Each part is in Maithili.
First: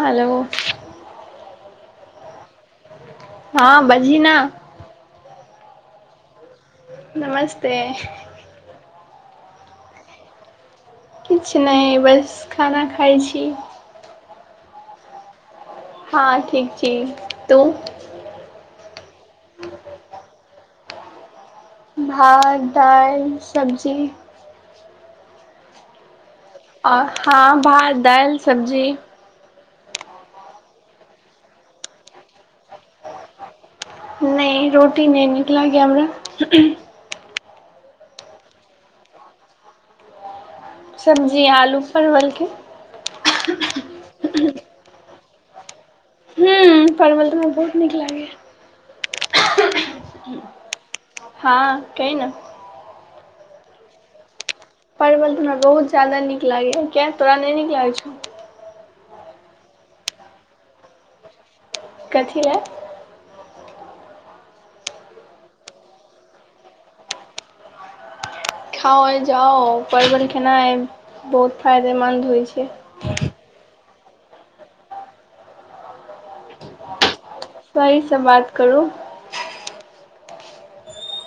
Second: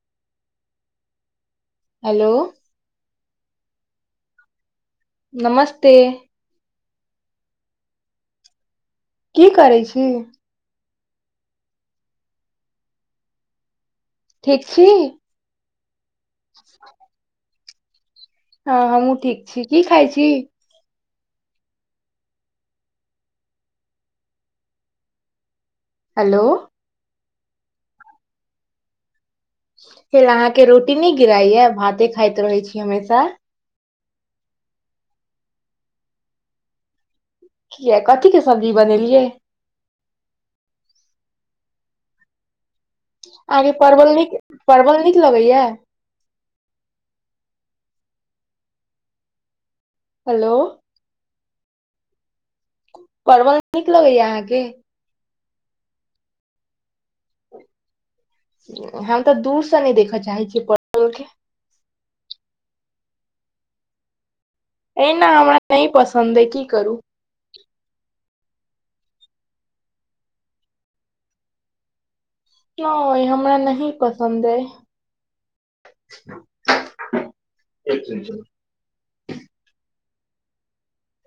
हेलो। [unintelligible] हेलो। [unintelligible] हँ बाजना। [unintelligible] नमस्ते। [unintelligible] [unintelligible] नमस्ते। [unintelligible] की करै छी। [unintelligible] किछु नहि बस खाना खाइ छी। [unintelligible] ठीक छी। [unintelligible] हँ ठीक छी। [unintelligible] दू। [unintelligible] हँ- हँ हम ठीक छी कि खइ छी। [unintelligible] भात दालि सबजी। [unintelligible] हेलो। [unintelligible] आओ हँ भात दालि सब्जी। [unintelligible] फे अहाँके रोटी नहि गिराइया भाते खाइत रहै छी हमेशा। [unintelligible] नहि रोटी नहि निकल यए हमरा। [unintelligible] कए कथीके सब्जी बनेलियै। [unintelligible] सब्जी आलू परवलके। [unintelligible] आगे परबल न- परबल नई। क लगैया। [unintelligible] ह परवल तऽ हमरा बहुत नीक लागैा। [unintelligible] हेलो। [unintelligible] हँ की ने। [unintelligible] परबल नीक लगैया अहाँके। परि ब त। [unintelligible] बहुत जाददा नीक लागे क तोरा नहि नीक लागै छो। हम तऽ दूर से नहि देखऽ चाहै छियै पल के। [unintelligible] कथी लए एहिना हमरा नहि पसन्द अइ की करू। [unintelligible] खाओ जाओ परन खनाा बहुत फायदेमन्द होइ। छै ओ हमरा नहि। [unintelligible] पसन्द ह। [unintelligible] सहीसँ बात करू। [unintelligible]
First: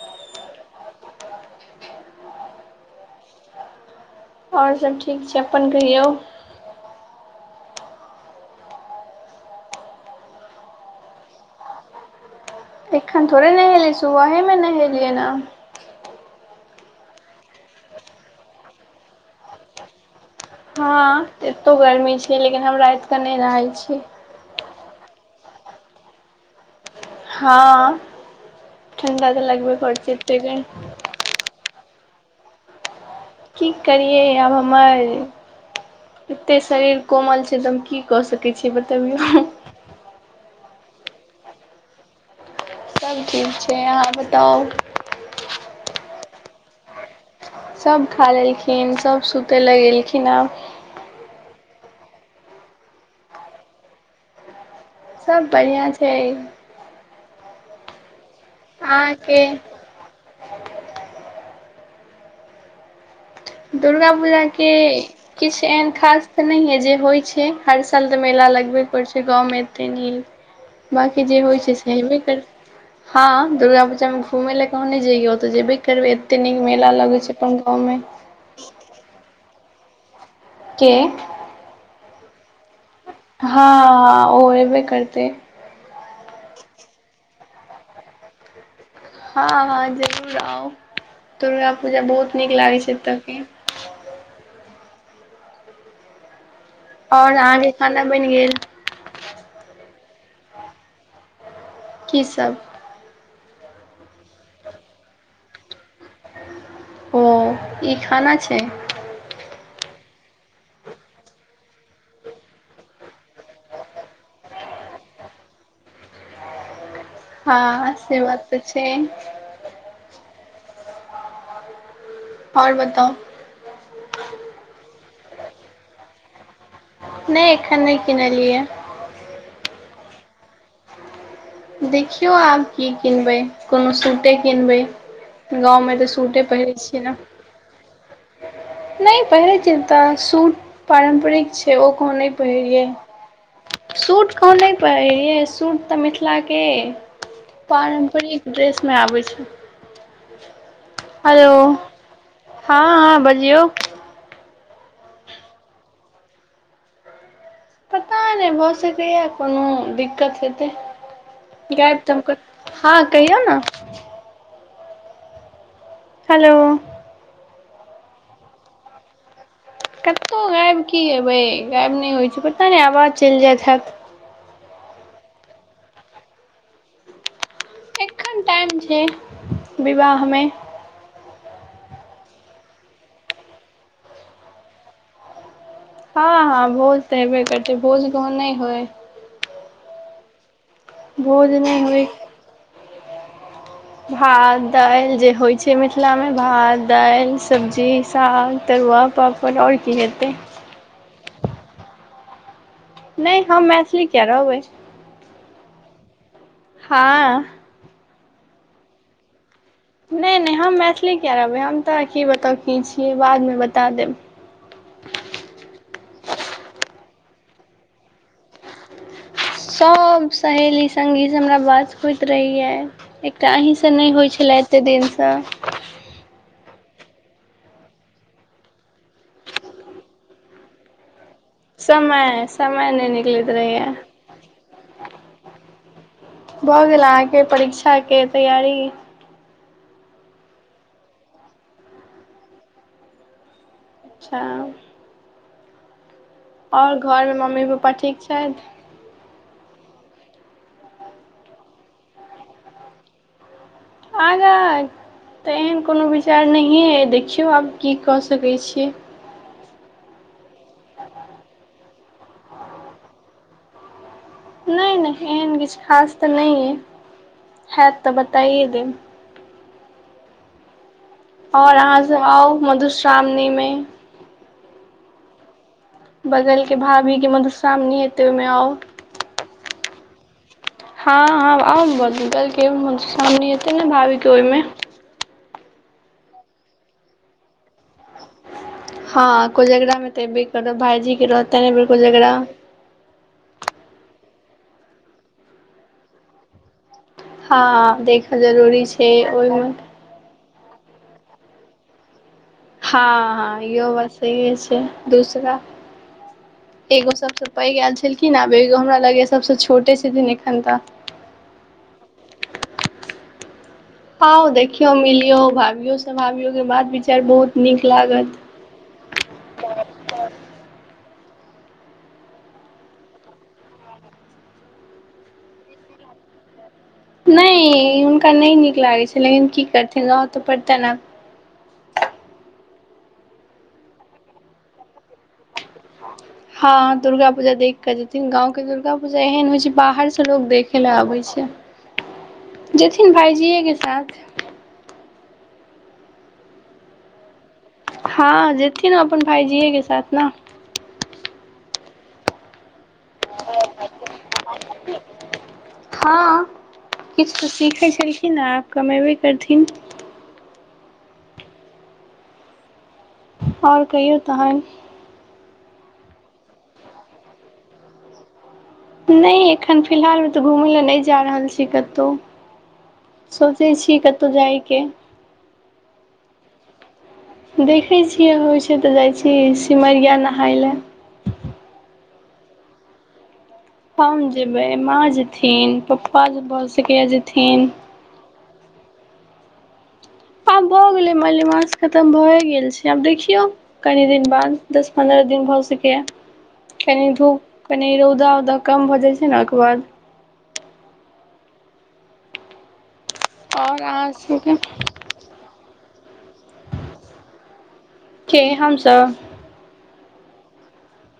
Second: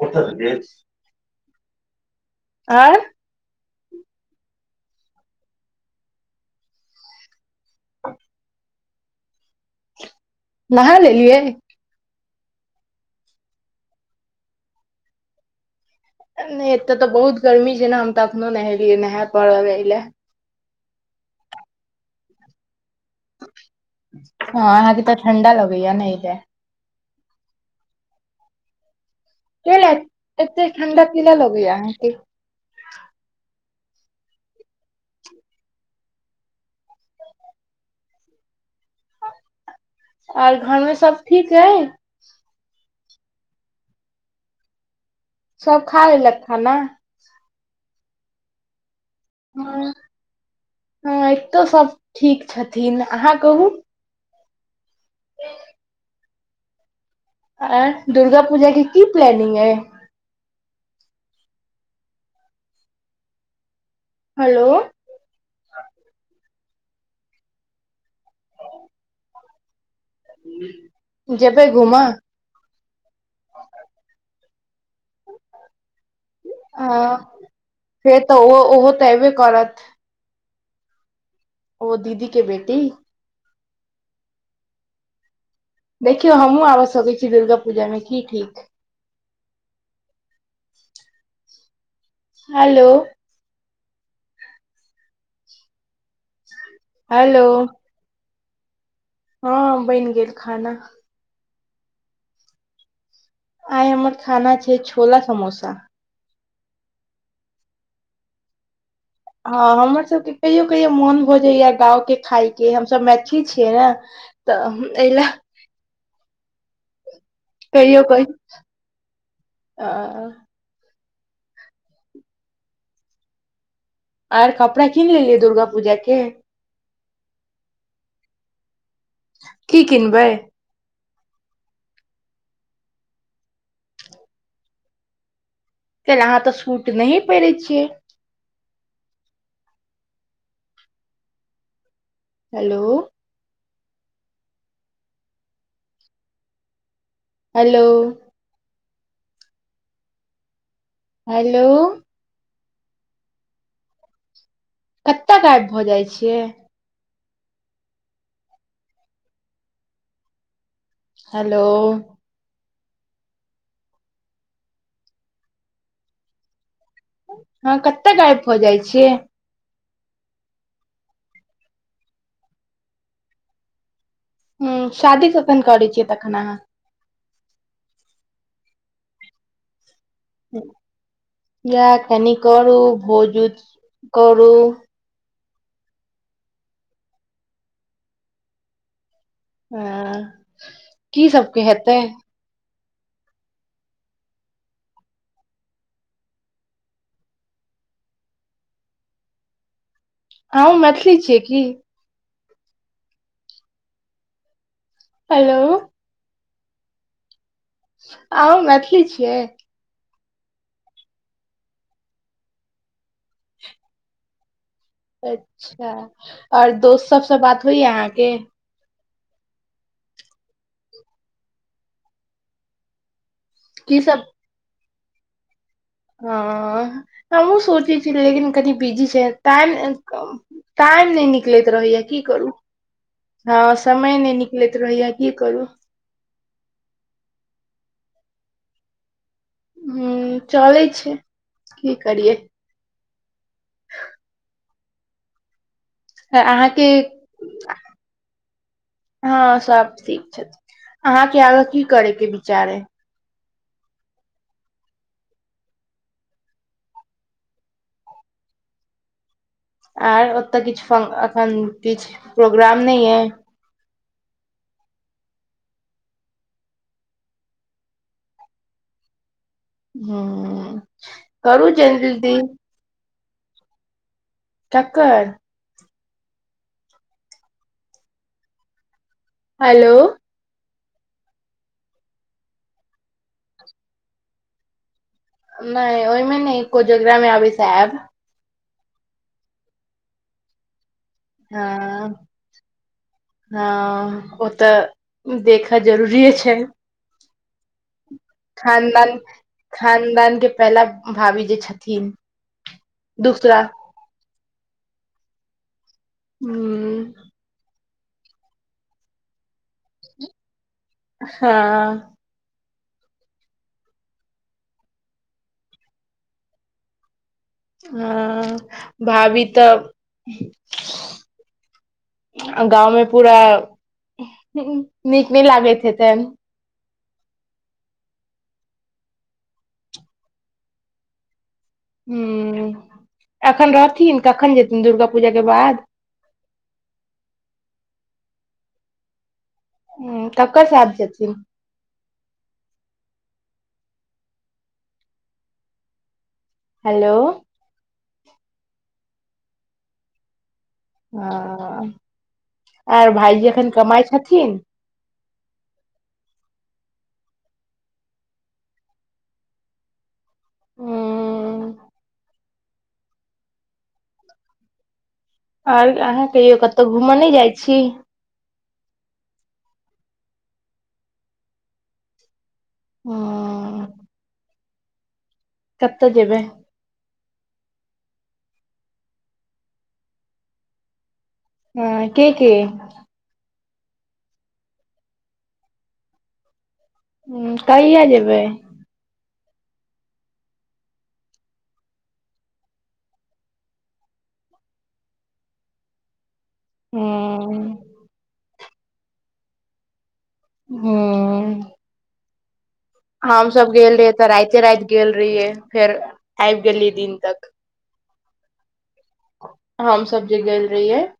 ओठ जे। [unintelligible] आँ। [unintelligible] आओर सभ ठीक छै अपन कहियौ। [unintelligible] नहा लेलियै। [unintelligible] एखन थोड़े नहेले सुब है मे नहेलियै न। [unintelligible] नहि एतय तऽ बहुत गर्मी छै ने हम तऽ एखनो नहेलियै नहाए प रह लए। हँ एतो गर्मी छै लेकिन हमरा। के नहि रहै छी। [unintelligible] ठण्डा लगैय नहि तऽ। [unintelligible] हँ। [unintelligible] तऽ लगबे क करै छै एते गर्मी ठडा -पिला लगैय। अ क। [unintelligible] की करियै आब हमर- एते शरीर कोमल छै तऽ हम की कऽ सकै छियै बतबियौ। र घर मे सब ठीक है। [unintelligible] [unintelligible] सभचीज छै अहाँ बताउ। सब खा ल लक खाना। [unintelligible] सभ खा लेलखिन सभ। [unintelligible] सुतय लए हँ गेलखिन आब। हँ एतौ सब [unintelligible] ठीक छथिन अहाँ कहू। [unintelligible] सभ बढ़िआँ छै। [unintelligible] आ दुर्गा। [unintelligible] पूजा के की अहाँके प्लानिंग अइ। [unintelligible] दुर्गा पूजा हेलो के किछु- एहन खास तऽ नहि य। जे होइ छै हर साल तऽ मेला लगबे पड़ छै गाँव में। [unintelligible] बाँकी जे होइ जेबै छै से घूमऽ हेबे कर हँ दुर्गा पूजामे घुमै लए। क नहि जेऔ तऽ जेबै। [unintelligible] फेर भ एते नीक मेला हँ लगै छै अपन गाँव मे। फेर तऽ [unintelligible] ओहो -ओहो तऽ एबे करत। [unintelligible] [unintelligible] के। [unintelligible] ओ दीदी के बेटी। [unintelligible] हँ [unintelligible] ओ हबे करते। पुजा मे की ठीक छै। हँ पुजा बहुत नीक लागै हेलो छै एतयके। और अहांके खाना बनि गेल? हां बनि गेल खाना। कि सब? आइ हमर खाना छै छोला समोसा। [unintelligible] ओ ई खाना छै। [unintelligible] हँ हमर सभके कहियो कहियो मोन भऽ जाइया गाँवके खाायके हमसभ मैथिली छियै ने तऽ एहि ल। [unintelligible] हँ से बात तऽ छै। [unintelligible] और बताउ। आर कपड़ा कीन लेलियै दुर्गा पूजाके। नै एखन नै किनलियै ये। कि किनबै? देखियौ आब की किनबै, कोनो सुटे किनबै। गाँवमे तऽ आइ काल्हि अहां सूटे त पहिरै सूट नहिये पहिरै छियै। नै पहिरै छियै त, सूट पारम्परिक छै ओ ओ नै पहिरियै। हेलो सूट कहुं नै पहिरियै, सूट त मिथिलाके हेलो पारम्परिक ड्रेस मे आबै छै। हेलो। हां हां बा जियौ। कत गायब भ जाइ छियै? पता नै भ सकैए कोनो दिकत हेतै। हेलो गायब त हम कत हां कहियौ ने। हेलो। हां कत गायब भ जाइ छियै। कतहु गायब कि हेबै, गायब नहि होइ छियै, पता नै आवाज चलि जाइत हैत। हुं, शादी कखन करै छियै तखन अहां? एखन टाइम छै। विवाह मे। बियाह कनि करू भोज उज करू। हां हां, भोज त हेबे करतै भोज कहुं नै होइ। सैह। की भोज सबके नहि हेतै? होइ भात दालि, जे होइ छै मिथिलामे भात दालि सब्जी साग तरुआ पापड़ और की हेतै। अहुं मैथिली छियै की? नहि हम मैथिली किया रहबै। [unintelligible] हेलो। [unintelligible] हँ। [unintelligible] अह मैथिली छियै। [unintelligible] नहि -नहि हम मैथिली कििया रहबै हम तऽ की बताकी छीिय बादमे बता देब। [unintelligible] अच्छा आऔर दोस्त सबसँ बात होइय अहाँके। [unintelligible] सभ सहेली सङ्गीसँ हमरा बात होइत रहैय। [unintelligible] त अहीं से नै होइ छलय। एते दिनसे। हां, हमहुं सोचै छलियै, लेकिन कनि बिजी छै टाइम टाइम नै निक लैत रहैये कि समय करू, समय नहि निकलैत हां रहैए समय नै निकलैत रहैये कि करू? भऽ गेल अहाँके परीक्षाके तैयारी। [unintelligible] ह चलै छै की करियै। [unintelligible] अच्छा। [unintelligible] अहाँके आओर घरमे मम्मी पप्पा ठीक छथि। [unintelligible] हँ सब ठीक छथि अहाँके आगे की करे के विचार हइ। [unintelligible] आगाँ तऽ एहन कोनो विचार नहिए देखियौ आब की कऽ सकैत छियै। [unintelligible] आ। [unintelligible] तऽ किछु एखन। [unintelligible] किछु प्रोग्राम न है। [unintelligible] नई- नई एहन किछु खास तऽ नहि अइ हत तऽ बताइए देब। [unintelligible] हँ। [unintelligible] आओर अहाँ से आउ मधुश्रावनि। सामनीमे। [unintelligible] कक्कर। [unintelligible] बगल के भाभी के मधुश्रावणी हेते ओहिमे आउ। हेलो। [unintelligible] हँ -हँ आउ कहलकै सामने एतै ने भाभीके ओहिमे। [unintelligible] नहि ओहिमे नहि कोजगरा मे आबै से आब। [unintelligible] हँ को झगड़ामे तऽ भी करू भाइजी। हँ -हं। [unintelligible] तऽ देखऽ जरूरीए छै। [unintelligible] हँ देख। [unintelligible] जरूरी छै ओहिमे। [unintelligible] हमरा भाभी जे छथिन। [unintelligible] हँ- दूसरा हँ इहो ब सहए छै दूसरा। [unintelligible] हूं एगो सबसँ पइ क। [unintelligible] खिन आबो हमरा ल सब। [unintelligible] [unintelligible] छोटे से दनेखनता। हँ हँ देखियो मिलियो भभियो सब भावियो के बात विचार बहुत। नीक लागत हँ भाभी तऽ। [unintelligible] गाँवमे पूरा [unintelligible] नीक नहि लागैत हेते। नहि हुनका नहि नीक लागै छै लेकिन की करथिन गाँव तऽ पड़तनि ने। [unintelligible] [unintelligible] ह्म एखन रहथिन कखन जेथिन दुर्गा पूजाके बाद। हँ दुर्गा पूजा देख के जेथिन गाँं के दुर्गा पूजा एहन होइ छै। बाहर से हूं लोग ककर देखे ल साथ आबै जेथिन छै [unintelligible] जेथिन भाय। जए के साथ। [unintelligible] हेलो। [unintelligible] हँ जेती ने अपन भाईजीे के साथ न। [unintelligible] हं। [unintelligible] आर भाइजी एखन कमाइ छथिन। [unintelligible] [unintelligible] हँ किछु तऽ सीखै छलखिनेँ कमेबे करथिन। हूं। [unintelligible] आओर कहिो त है। [unintelligible] आओर अहाँ कहियौ कतहु घूमय नहि जाइ छी। [unintelligible] नहि एखन फिलहालमे तऽ घुमय लए नहि जा रहल छी कतहु। [unintelligible] सोचै हूं छीिय कतहु जायके। [unintelligible] कत्तऽ जेबै। [unintelligible] देखै छियै होइ छै तऽ जाइ छी सिमरिया नहाय लए। [unintelligible] हँ के-के। [unintelligible] हम जेबै माँ जेथिन पप्पा जे बहुत। ह कहिया जेबै। [unintelligible] आब भऽ गेलै मल्लिमास खतम भए गेल छै आब देखियौ कनि दिन बाद दस पन्द्रह दिन भऽ सकैए। [unintelligible] कनी धूप हूं कनी रौदावक। [unintelligible] कम भऽ जाइ छै ने ओहिके बाद। [unintelligible] हँ। [unintelligible] हम सब आओर गेल अहाँ रहियै तऽ सबके राते- राति गेल रहियै फेर। आबि गेलिय दिन तक। के हमसब [unintelligible] हम सबजी गेल रहियै। [unintelligible]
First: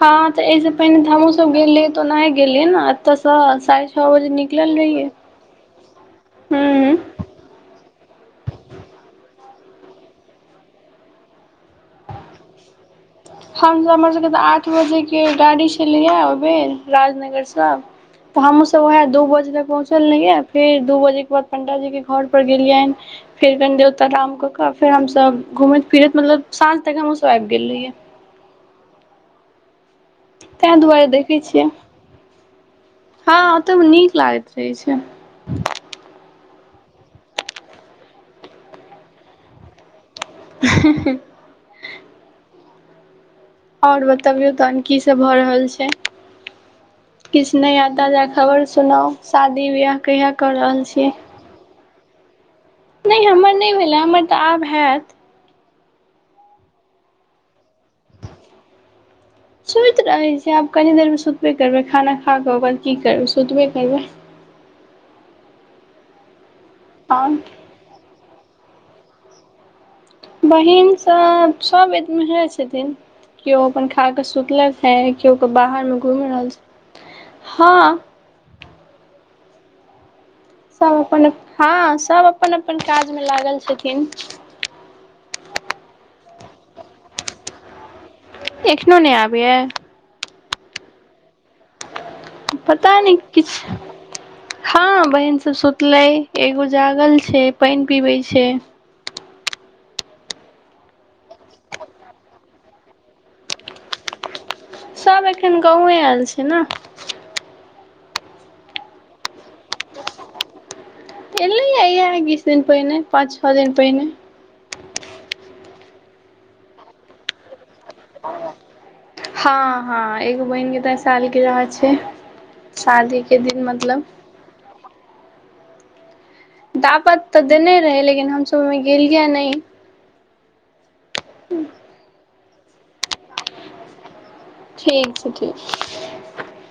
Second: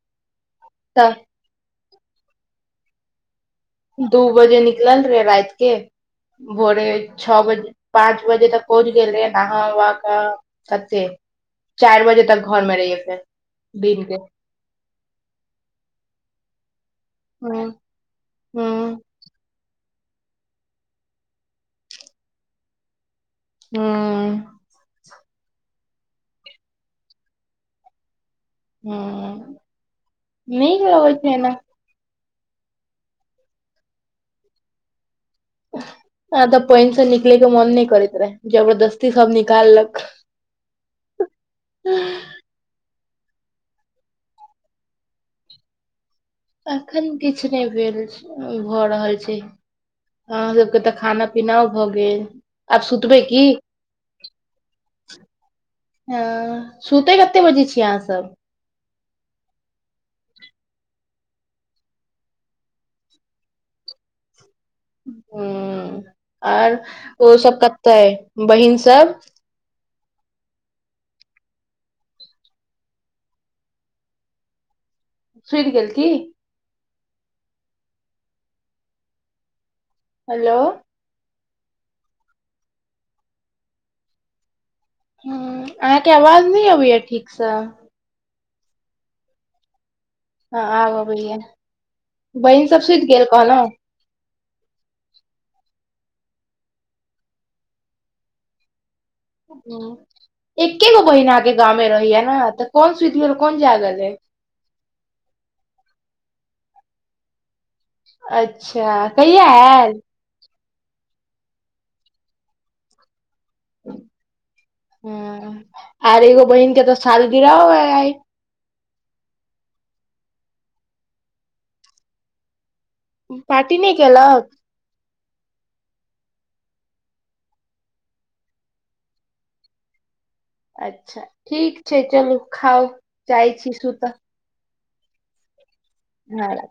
हँ। [unintelligible] तऽ एहिसँ पहिने तऽ हमूसभ गेलियै। [unintelligible] तऽ नहि गेलल ने तस। [unintelligible] दू बजे निकलल रहे राात के [unintelligible] भोरे हूँ छओ बजे पाँच बजे तक पहुँच गेल रहे। नह वा का सते। [unintelligible] [unintelligible] हमस दिन हमर के सबके तऽ आठ बजे के गाड़ी छली। बेर। [unintelligible] राजनगर से हूँ तऽ हमहुं सब हूँ वह दू बजे तक पहु। चललहिै फेर दू बजे के बाद पं्डाजी के घर पर गेलियै। [unintelligible] फेर देवता राम क हूँ क फेर हम। तब घुमैत फिरैत मतलब सांझ तक हमहुं सब आबि गेल रहियै। हुं। तैं दुआरे देखै छियै। हँ ओतय नीक लागैत रहै छै। [unintelligible] आ तऽ पानि से निकलैके मोन नहि करैत रहे जबरदस्ती सब निकाललक। [unintelligible] ह। [unintelligible] और बतबियौ तखन की सब भ रहल छै? अखन किछु नहि नया भेल ताजा खबर भऽ सुनाउ रहल छै शादी वियाह कहिया क अहाँ सबके रहल तऽ छी? खाना पीनाओ भऽ गेल आब सुतबै नै की हमर नै भेले हमर त आब हैत। हां, सुतै कते बजे छियै अहां सब? सुति रहै छियै, आब कनि देरमे सुतबे करबै, खाना खा क ओकर बाद की करबै सुतबे करबै। हुं। आर, आओर ओ सब कत अइ। बहिन सब? बहिन सब, सब एम्हरे छथिन, केओ अपन खा क सुतलैथ हे केओ अपन सुति बाहर गेल मे की घुमि रहल छैथ। हां। हेलो सब अपन हां, सब अपन अपन काजमे लागल छथिन। हुं, अहांके आवाज नहि अबैये ठीकसे। एखनो नै आबैये? हां आब अबैये। बहिन सब सुति गेल कहलहुं। हां, बहिन सब सुतलै, एगो जागल छै पानि पीबै छै। हुं, एके गो बहिन अहांके गाँवमे रहैय ने, त कोन सुतलै कोन जागल अइ? सब अखैन गाँवे आयल छै ने। अच्छा, कहिया आयल? एलैये ये बीस दिन पहिने, पाँच छ दिन पहिने। ह आर एगो बहिन के त सालगिरहो हैत। [unintelligible] हां हां, एगो बहिनके त सालगिरह छै। शादीके दिन पार्टी नै मतलब केलक? दावत त देने रहै लेकिन हमसब ओहिमे गेलियै नहि। अच्छा, ठीक छै चलु। खाउ, जाइ छी सुत। ठीक छै ठीक छै। हुं।